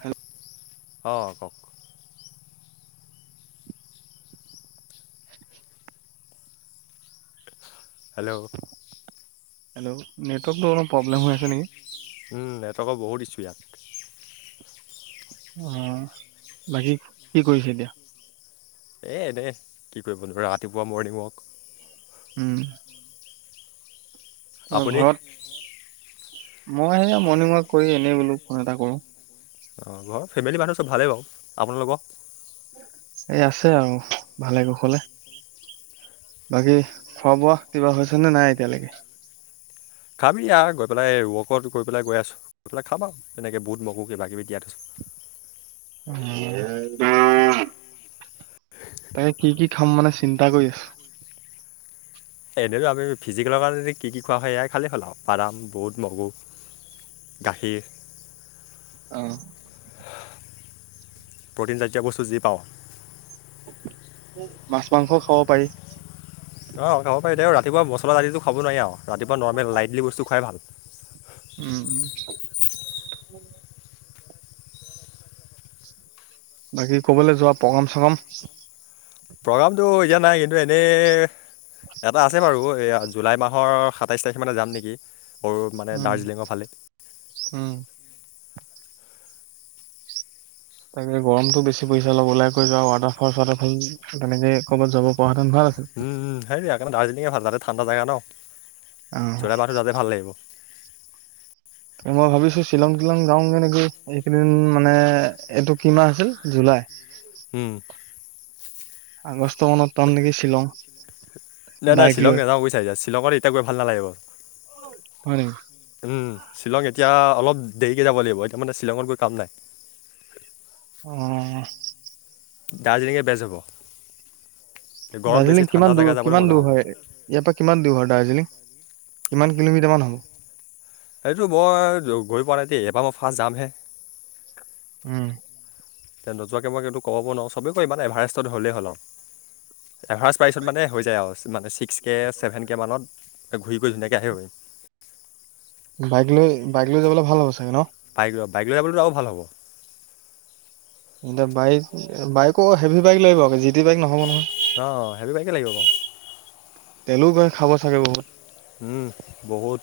Hello অঁ কওক। [inaudible] Hello hello নেটৱৰ্কটো অলপ প্ৰব্লেম হৈ আছে নেকি ওম নেটৱৰ্কৰ বহুত স্পীদ অ বাকী কি কৰিছে এতিয়া এই এনে কি কৰিব নো ৰাতিপুৱা মৰ্ণিং ৱাক উম আপুনি ঘৰত মই সেয়া মৰ্ণিং ৱাক কৰি এনেই বোলো ফোন এটা কৰোঁ অঁ ঘৰৰ ফেমিলি মানুহ চব ভালেই বাৰু আপোনালোকৰ এই আছে আৰু ভালে কুশলে বাকী খোৱা বোৱা কিবা হৈছে নে নাই এতিয়ালৈকে খাবি আৰু গৈ পেলাই এই ৱৰ্কআউট কৰি পেলাই গৈ আছোঁ গৈ পেলাই খাম আৰু তেনেকৈ বুট মগু কিবাকিবি তিয়াই থৈ উম [inaudible] তাকে কি কি খাম মানে চিন্তা কৰি আছোঁ। এনেইটো আমি ফিজিকেলৰ কাৰণে কি কি খোৱা হয় এয়াই খালেই হ'ল আৰু বাদাম বুট মগু গাখীৰ অ' প্ৰ'টিনজাতীয় বস্তু যি পাওঁ মাছ মাংসও খাব পাৰি। অঁ খাব পাৰি দে ৰাতিপুৱা মচলা পাতি খাব নোৱাৰি আৰু ৰাতিপুৱা নৰ্মেল লাইটলি বস্তু খোৱাই ভাল। উম উম বাকী ক'ৰবালৈ যোৱা প্ৰগ্ৰম চগম প্ৰগ্ৰামটো এতিয়া নাই কিন্তু এনেই এটা আছে বাৰু এইয়া জুলাই মাহৰ সাতাইছ তাৰিখ মানে যাম নেকি সৰু মানে উম, দাৰ্জিলিঙৰ ফালে। উম তাকে গৰমতটো বেছি পৰিছে অলপ ওলাই কৈ যোৱা ৱাটাৰফল চোৱাটাৰফল তেনেকে ক'ৰবাত যাব পৰা হেঁতেন ভাল আছিল। ওম ওম সেইকাৰণে দাৰ্জিলিঙে ভাল যাতে ঠাণ্ডা জেগা ন অ' যোৱাবাৰটো তাতে ভাল লাগিল। মই ভাবিছোঁ শ্বিলং শ্বিলং যাওঁগে নেকি এইকেইদিন মানে এইটো কি মাহ আছিল জুলাই। উম আগষ্ট মানত পাম নেকি শ্বিলং নাই নাই বাইক শ্বিলং লৈ নাযাওঁ বুজিছা শ্বিলঙত এতিয়া গৈ ভাল নালাগিব। হয় নেকি শ্বিলং এতিয়া অলপ দেৰিকৈ যাব লাগিব এতিয়া মানে শ্বিলঙত গৈ কাম নাই অঅঅ দাৰ্জিলিঙে বেষ্ট হ'ব। গৰম বেছি দাৰ্জিলিং ঠাণ্ডা কিমান দূৰ জেগা যাবলৈ কিমান মজা দূৰ হ'ব হয়? ইয়াৰ পৰা কিমান দূৰ হয় দাৰ্জিলিং কিমান কিলোমিটাৰ মান হ'ব? এইটো মই গৈ পোৱা নাই দেই এইবাৰ মই ফাৰ্ষ্ট যামহে। উম এতিয়া নোযোৱাকে মই এইটো ক'ব নোৱাৰোঁ চবে কয় মানে এভাৰেষ্টত হলেই হ'ল আৰু এভাৰেজ প্ৰাইচত মানে হৈ যায় আৰু মানে ছিক্স কে ছেভেন কে মানত ঘূৰি গৈ ধুনীয়াকৈ আহিব পাৰিম বাইক লৈ বাইক লৈ যাবলৈ ভাল হ'ব চাগে ন। বাইক লৈ বাইক লৈ যাবলৈটো আৰু ভাল হ'ব। এতিয়া বাইক বাইকো হেভি বাইক লাগিব আকৌ জি টি বাইক নহ'ব নহয়। অঁ হেভি বাইকে লাগিব বাৰু। তেলো গৈ খাব চাগে বহুত। উম! বহুত।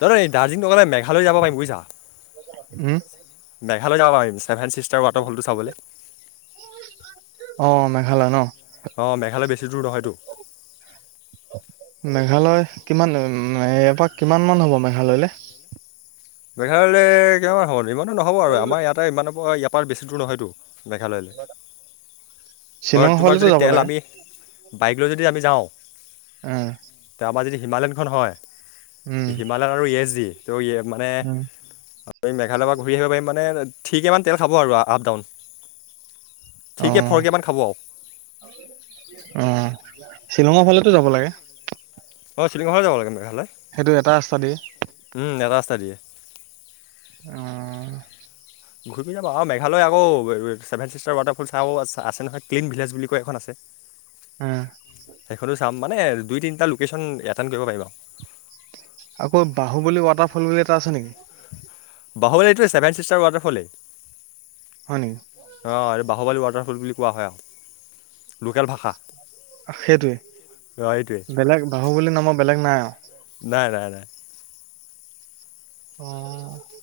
[unintelligible] এই দাৰ্জিলিং নগলে মেঘালয় যাব পাৰিম বুজিছা। উম [unintelligible] মেঘালয় যাব পাৰিম, ছেভেন ছিষ্টাৰ ৱাটাৰফলটো চাবলৈ। [unintelligible] অঁ মেঘালয় ন। [unintelligible] অঁ মেঘালয় বেছি দূৰ নহয়তো। [inaudible] মেঘালয় কিমান [unintelligible] ইয়াৰ পৰা কিমান মান হ'ব মেঘালয়লৈ? মেঘালয়লৈ কিমান হ'ব ইমানো নহ'ব আৰু আমাৰ ইয়াতে ইমানৰ ইয়াৰ পৰা বেছি দূৰ নহয়তো। [unintelligible] মেঘালয়লৈ [inaudible] হয়, শ্বিলঙৰ তোমাৰ ফালেতো যদি যাব তেল লাগে আমি বাইক লৈ যদি আমি যাওঁ [inaudible] উম! তাৰপৰা যদি হিমালয়নখন উম হয়। হিমালয়ন আৰু এছজি [unintelligible] মানে উম [unintelligible] মেঘালয়ৰ পৰা ঘূৰি আহিব পাৰিম মানে থ্ৰি কৰে মান তেল খাব আৰু আপ ডাউন। [unintelligible] থ্ৰিকে, ফৰকে মান খাব। [inaudible] অঁ! শ্বিলঙৰ ফালতো যাব লাগে? [inaudible] অঁ শ্বিলঙৰ ফালে যাব লাগে মেঘালয়। [inaudible] সেইটো এটা ৰাস্তা দি? [inaudible] উম এটা ৰাস্তা দিয়ে। [unintelligible] অঁ [inaudible] ঘূৰি [unintelligible] আৰু মেঘালয় আকৌ ছেভেন ছিষ্টাৰ ৱাটাৰফল চাওঁ আৰু আছে-আছে নহয় ক্লিন ভিলেজ বুলি কৈ এখন আছে। [inaudible] উম! সেইখনো চাম মানে দুই, তিনিটা লোকেশ্যন এটেণ্ড কৰিব পাৰিম আউ। [inaudible] আকৌ বাহুবলী ৱাটাৰফল বুলি এটা আছে নেকি? [inaudible] বাহুলী এইটোৱেই চেভেন ছিষ্টাৰ ৱাটাৰফলেই। [inaudible] হয় নি? [unintelligible] অঁ এই বাহুবলী ৱাটাৰফল বুলি কোৱা হয় আৰু। লোকেল ভাষা [unintelligible] অঁ এইটোৱে সেইটোৱেই। বেলেগ বাহুবলী নামৰ বেলেগ নাই আৰু? [inaudible] নাই-নাই-নাই। উম [inaudible]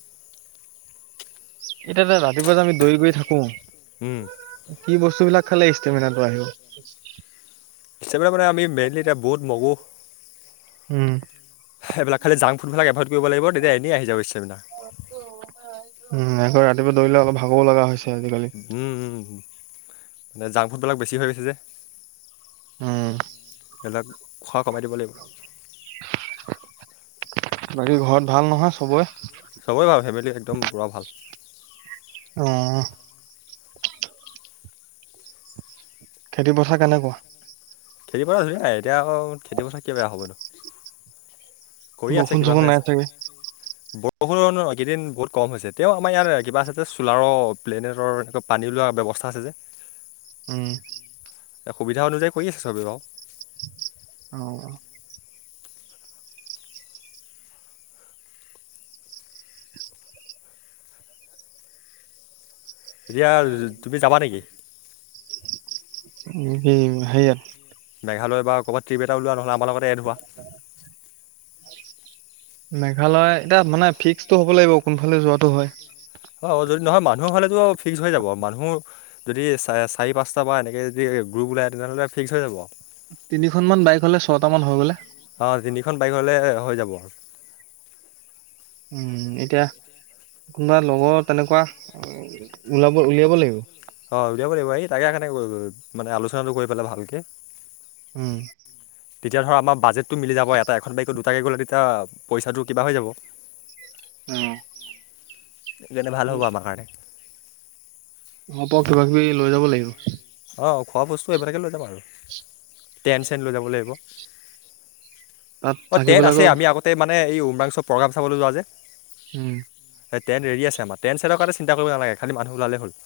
এতিয়া যে ৰাতিপুৱা যে আমি দৈ গৈ থাকোঁ [unintelligible] উম [inaudible] কি বস্তুবিলাক খালে ষ্টেমিনাটো আহিব? [unintelligible] [unintelligible] সেইবিলাক মানে আমি মেইনলি এতিয়া বুট, মগু [inaudible] উম সেইবিলাক খালী জাংক ফুডবিলাক এভইড কৰিব লাগিব, তেতিয়া এনেই আহি যাব ষ্টেমিনা। [unintelligible] [unintelligible] উম! আকৌ ৰাতিপুৱা দৌৰিলে অলপ ভাগৰো লগা হৈছে আজিকালি। উম-উম! মানে জাংক ফুডবিলাক বেছি হৈ গৈছে যে। উম [unintelligible] এইবিলাক খোৱা কমাই দিব লাগিব। [inaudible] [unintelligible] বাকী ঘৰত ভাল নহয় চবৰে? চবেই ভাল, ফেমিলিত একদম পুৰা ভাল। [inaudible] অঁ-অঁ [inaudible] খেতি পথাৰ কেনেকুৱা? [inaudible] খেতি পথাৰ ধুনীয়া, এতিয়া আকৌ খেতি পথাৰ কি বেয়া হ'বনো। [inaudible] কৰি আছে, বৰষুণ কিবা চৰষুণ হৈ নাই আছে। [inaudible] চাগে বৰষুণ এইকেইদিন বহুত কম হৈছে। তেওঁ আমাৰ ইয়াত কিবা আছে যে চোলাৰৰ [unintelligible] প্লেনেটৰ এনেকৈ পানী ওলোৱা ব্যৱস্থা আছে যে। উম। সুবিধা অনুযায়ী কৰি আছে চবেই বাৰু। অ অ। এতিয়া তুমি যাবা নেকি। উম দিম সেইয়াত। মেঘালয়ৰ বা কৰবাত ট্ৰিপ এটা ওলোৱা নহ'লে আমাৰ লগতে এত হোৱা। উ। মেঘালয় এতিয়া মানে ফিক্সটো হ'ব লাগিব কোনফালে যোৱাতটো হয়। অ, যদি নহয় মানুহ হ'লেতো ফিক্স হৈ যাব মানুহ। যদি চা চাৰি পাঁচটাৰ পৰা এনেকৈ যদি গ্ৰুপ ওলায় তেনেহ'লে ফিক্স হৈ যাব। তিনিখন মান বাইক হ'লে ছয়টা মান হৈ গ'লে। অ, তিনিখন বাইক হ'লে হৈ যাব। উম এতিয়া কোনোবা লগৰ তেনেকুৱা ওলাব উলিয়াব লাগিব। অ', উলিয়াব লাগিব এইি তাকে কাৰণে মানে আলোচনাটো কৰি পেলাই ভালকৈ। উম। তেতিয়া ধৰা আমাৰ বাজেটটো মিলি যাব এটা এখন বাইকে দুটাকৈ গ'লে তেতিয়া পইচাটো কিবা হৈ যাব। উম। যেনে ভাল হ'ব আমাৰ কাৰণে। হ'ব কিবা কিবি লৈ যাব লাগিব। অঁ', খোৱা বস্তু এইবিলাকে লৈ যাম আৰু। টেন চেন লৈ যাব লাগিব। তাত অঁ ট্ৰেন থাকিবলৈ আছে আকৌ আমি আগতে মানে এই উমৰাংচ্বৰ প্ৰগ্ৰোম চাবলৈ যোৱা যে। উম এইট্ৰন ৰেডি আছে আমাৰ ট্ৰেন চৰণৰ কাৰণে চিন্তা কৰিবা নালাগে খালি মানুহ ওলালে হ'ল।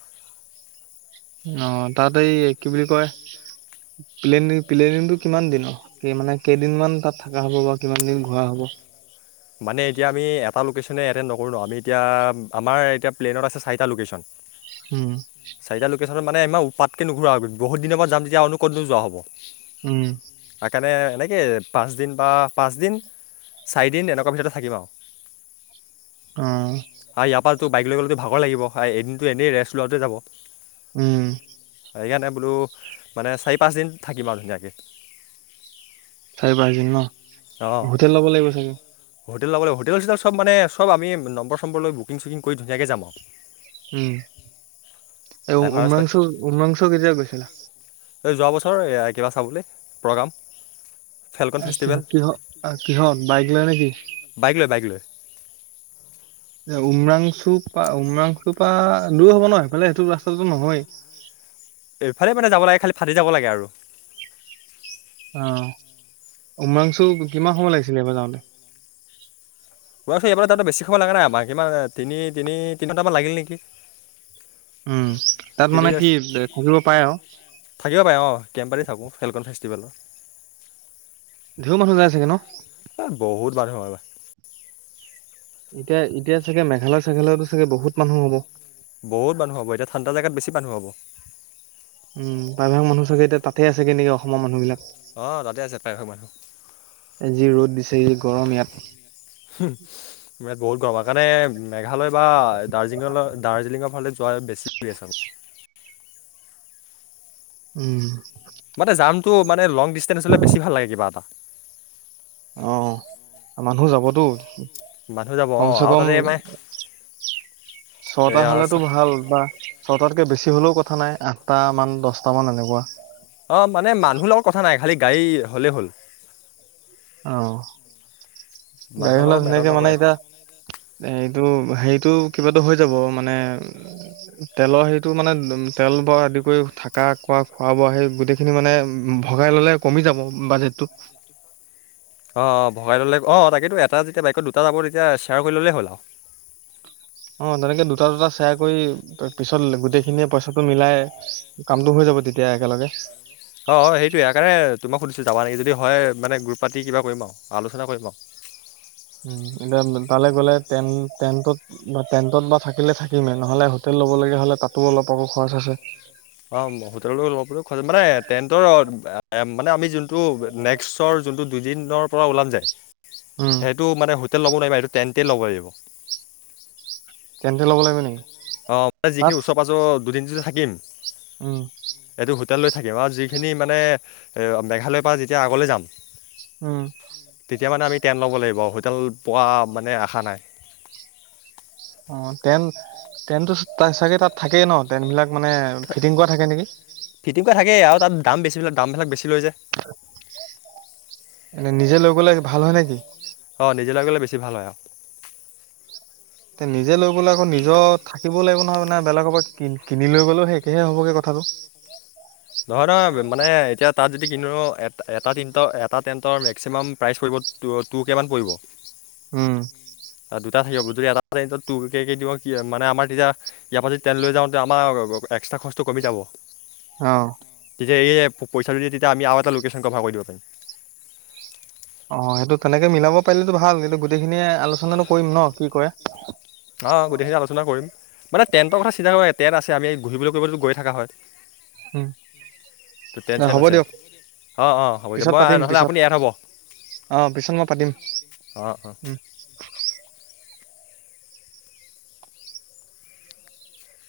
অ', তাত এই কি বুলি কয়। প্লেন প্লেনিঙটো কিমান দিনৰ মানে কেইদিনমান তাত থকা হ'ব বা কিমান দিন ঘূৰা হ'ব। মানে এতিয়া আমি এটা লোকে্চনে এটেণ্ড নকৰোঁ ন আমি এতিয়া আমাৰ এতিয়া প্লেনত আছে চাৰিটা লোকেচন। উম। চাৰিটা লোকেশ্যনত মানে ইমান ওপাতকৈ নুফুৰোৱা বহু দিনৰ পৰা যাম যেতিয়া আৰু ক'তো যোৱা হ'ব। উম। তাৰকাৰণে এনেকৈ পাঁচদিন বা পাঁচদিন চাৰিদিন এনেকুৱ। মোঠতে থাকিম আ। উম। আৰু ইয়াৰ পা টো বাইক লৈ গ'লেতো ভাগৰ লাগিব আৰু এদিনটো এনেই ৰেষ্ট লোৱাতে যাব। উম। অ ইয়াতে বোলো মানে চাৰি -পাঁচদিন থাকিম আৰু ধুনীয়াকে। চাৰি- পাঁচ দিন ন হোটেল ল'ব লাগিব চাগে। হোটেল ল'বলৈ হোটেল-চোটেল চব মানে চব আমি নম্বৰ চম্বৰ ল বুকিং-চুকিং কৰি ধুনীয়াকৈ যাম আৰু। উম এ এভাৰেষ্ট পাই উম্ৰংশ উম্ৰাংশ কেতিয়া গৈছিলা। এই যোৱা বছৰ কিবা চাবলৈ প্ৰ'গ্ৰাম। ফেলকন ফেষ্টিভেল কিহত কিহত কিহত বাইক লয় নেকি। বাইক লৈ বাইক লৈ। উওমৰাংচুপা উওমৰাংচুপা দূৰ হ'ব ন এইফালে সেইটো ৰাস্তাটো নহয়। এইফালে মানে যাব লাগে খালি ফাটি যাব লাগে আৰু। অ', উমাংচু কিমান সময় লাগিছিলে এইবাৰ যাওঁতে। গৈ থৈ এইবাৰ তাতো বেছি সময় লাগা নাই আমাক ইমান তিনি তিনি তিনিণ্টামান লাগিল নেকি? উম তাত মানে তেনেকৈ কি থাকিব পাৰে আৰু? থাকিব পাৰে অঁ, কেম পাৰী থাকোঁ ফেলকন ফেষ্টিভেলৰ। ঢেও মানুহ যায় চাগে ন? এই বহুত মানুহ। এতিয়া এতিয়া চাগে মেঘালয় - চেঘালয়তো চাগে বহুত মানুহ হব। বহুত মানুহ হব এতিয়া ঠাণ্ডা জাগাত বেছি মানু্হ হব। উম প্ৰাই ভাগ মানুহ চাগে এতিয়া তাতে আছে নেকি অসমৰ মানুহবিলাক। অঁ তাতে আছে প্ৰায়ভাগ মানুহ যি ৰ'দ বিছোৰ গৰম ইয়াত। হুম। ইয়াত বহুত গৰমৰ কাৰণে মেঘালয় বা দাৰ্জিলিঙ দাৰ্জিলিঙৰ ফালে যোৱা বেছি আছে আৰু। উম। মাতে জামটো মানে লং ডিচটেঞ্চ হ'লে বেছি ভাল লাগে কিবা এটা। অহ মানুহ যাবতো, মানুহ যাব কম অঁ চে আৰু কম তাতে মানে ছটা এয়া হলেতো চা- ভাল বা ছটাতকে বেছি হলেও কথা নাই আঠটা মান দছটা মান এনেকুৱা। অ মানে মানুহৰ লগত কথা নাই, খালি গাড়ী হ'লেই হ'ল। অহ, গাড়ী মানুহৰ ওলাই লগত মেটাৰ ধুনীয়াকে মানে নকৰে এতিয়া এইটো হেৰিটো কিবাতো হৈ যাব মানে তেলৰ হেৰিটো মানে তেল বৰ আদি কৰি থাকা খোৱা খোৱা বোৱা সেই গোটেই সেইখিনি মানে উম ভগাই ললে কমি যাব বাজেটটো। অঁ অঁ ভগাই ল'লে অঁ তাকেতো এটা যেতিয়া বাইকত দুটা যাব তেতিয়া শ্বেয়াৰ কৰি ললে হ'ল আৰু। অ তেনেকে দুটা - দুটা শেয়াৰ কৰি পিছত গোটেইখিনিয়ে পইচাটো মিলাই কামটো হৈ যাব তেতিয়া একেলগে। অঁঁ সেইটো ইয়াৰ কাৰণ তোমাক সুধিছোঁ যাবা নেকি যদি হয় মানে গ্ৰুপটো পাতি কিবা কৰিম আৰু আলোচনা কৰিম আৰু। উম এতিয়া তালে গ'লে টেন টেনটত বা টেন্টত বা থাকিলে থাকিমে নহ'লে হোটেল ল'ব লগীয়া হ'লে তাতো অলপ আকৌ খৰচ আছে। অ হোটেললৈ লব পাৰো কাৰন মানে টেন্টৰ মানে আমি যোনটো নে সৰ যোনটো দুদিনৰ পৰা ওলাম যায় উম। টো মানে হোটেল লব নোৱাৰিব এইটো টেণ্টে লব পাৰিব। টেণ্টে ল'ব লাগিব নেকি তাত? ত দুদিন যদি থাকিম উম। এইটো হোটেল লৈ থাকিম আৰু যিখিনি মানে এ মেঘালয়ৰ পৰা যেতিয়া আগলৈ যাম উম। তেতিয়া মানে আমি টেন ল'ব লাগিব, হোটেল পোৱা মানে আশা নাই। অ টেন টেনটো তাছ চাগে তাত থাকেই ন, টেনটবিলাক মানে ফিটিং কৰা থাকে নেকি? ফিটিং কৰা থাকেই আৰু তাত দাম বেছি লৈ দামবিলাক বেছি লৈ যায়। এনে নিজে লৈ গলে ভাল হয় নেকি? অঁ নিজে লৈ গ'লে বেছি ভাল হয় অ। তে নিজে লৈ গলে আকৌ নিজৰ থাকিব লাগিব নহয় মানে বেলেগৰ পৰা কি কিনি লৈ গলে একে হ'বগৈ কথাটো। নহয় নহয় মানে এতিয়া তাত যদি কিনো এ এটা টেণ্টৰ এটা টেণ্টৰ মেক্সিমাম প্ৰাইচ পৰিব ট টু কে মান পৰিব। উম। আৰু দুটা থাকিব যদি এটা ৰেঞ্জত টু কেকে দিওঁ কি মানে আমাৰ তেতিয়া ইয়াৰ পৰা যদি তেল লৈ যাওঁ তেতিয়া আমাৰ এক্সট্ৰা খৰচটো কমি যাব। অহ। তেতিয়া এইয়ে পইচাটো দি তেতিয়া আমি আৰু এটা লোকেশ্যন কভাৰ কৰি দিব পাৰিম। অ সেইটো তেনেকে মিলাব পাৰিলেটো ভাল, কিন্তু গোটেইখিনিয়ে আলোচনাটো কৰিম ন কি কৰে। অ গোটেইখিনিয়ে আলোচনা কৰিম। মানে টেণ্টৰ কৰা চিন্তা কৰে টেণ্ট আছে আমি ঘূৰিবলে কৰিবলে গৈ থকা হয়। হম [inaudible] তেন্ত চেণ্ট আছে অঁ অঁ হ'ব দিয়ক পিছত মই পাতিম নহ'লে পিছত আপুনি ইয়াত হ'ব। অ পিছত মই পাতিম। অ অ। উম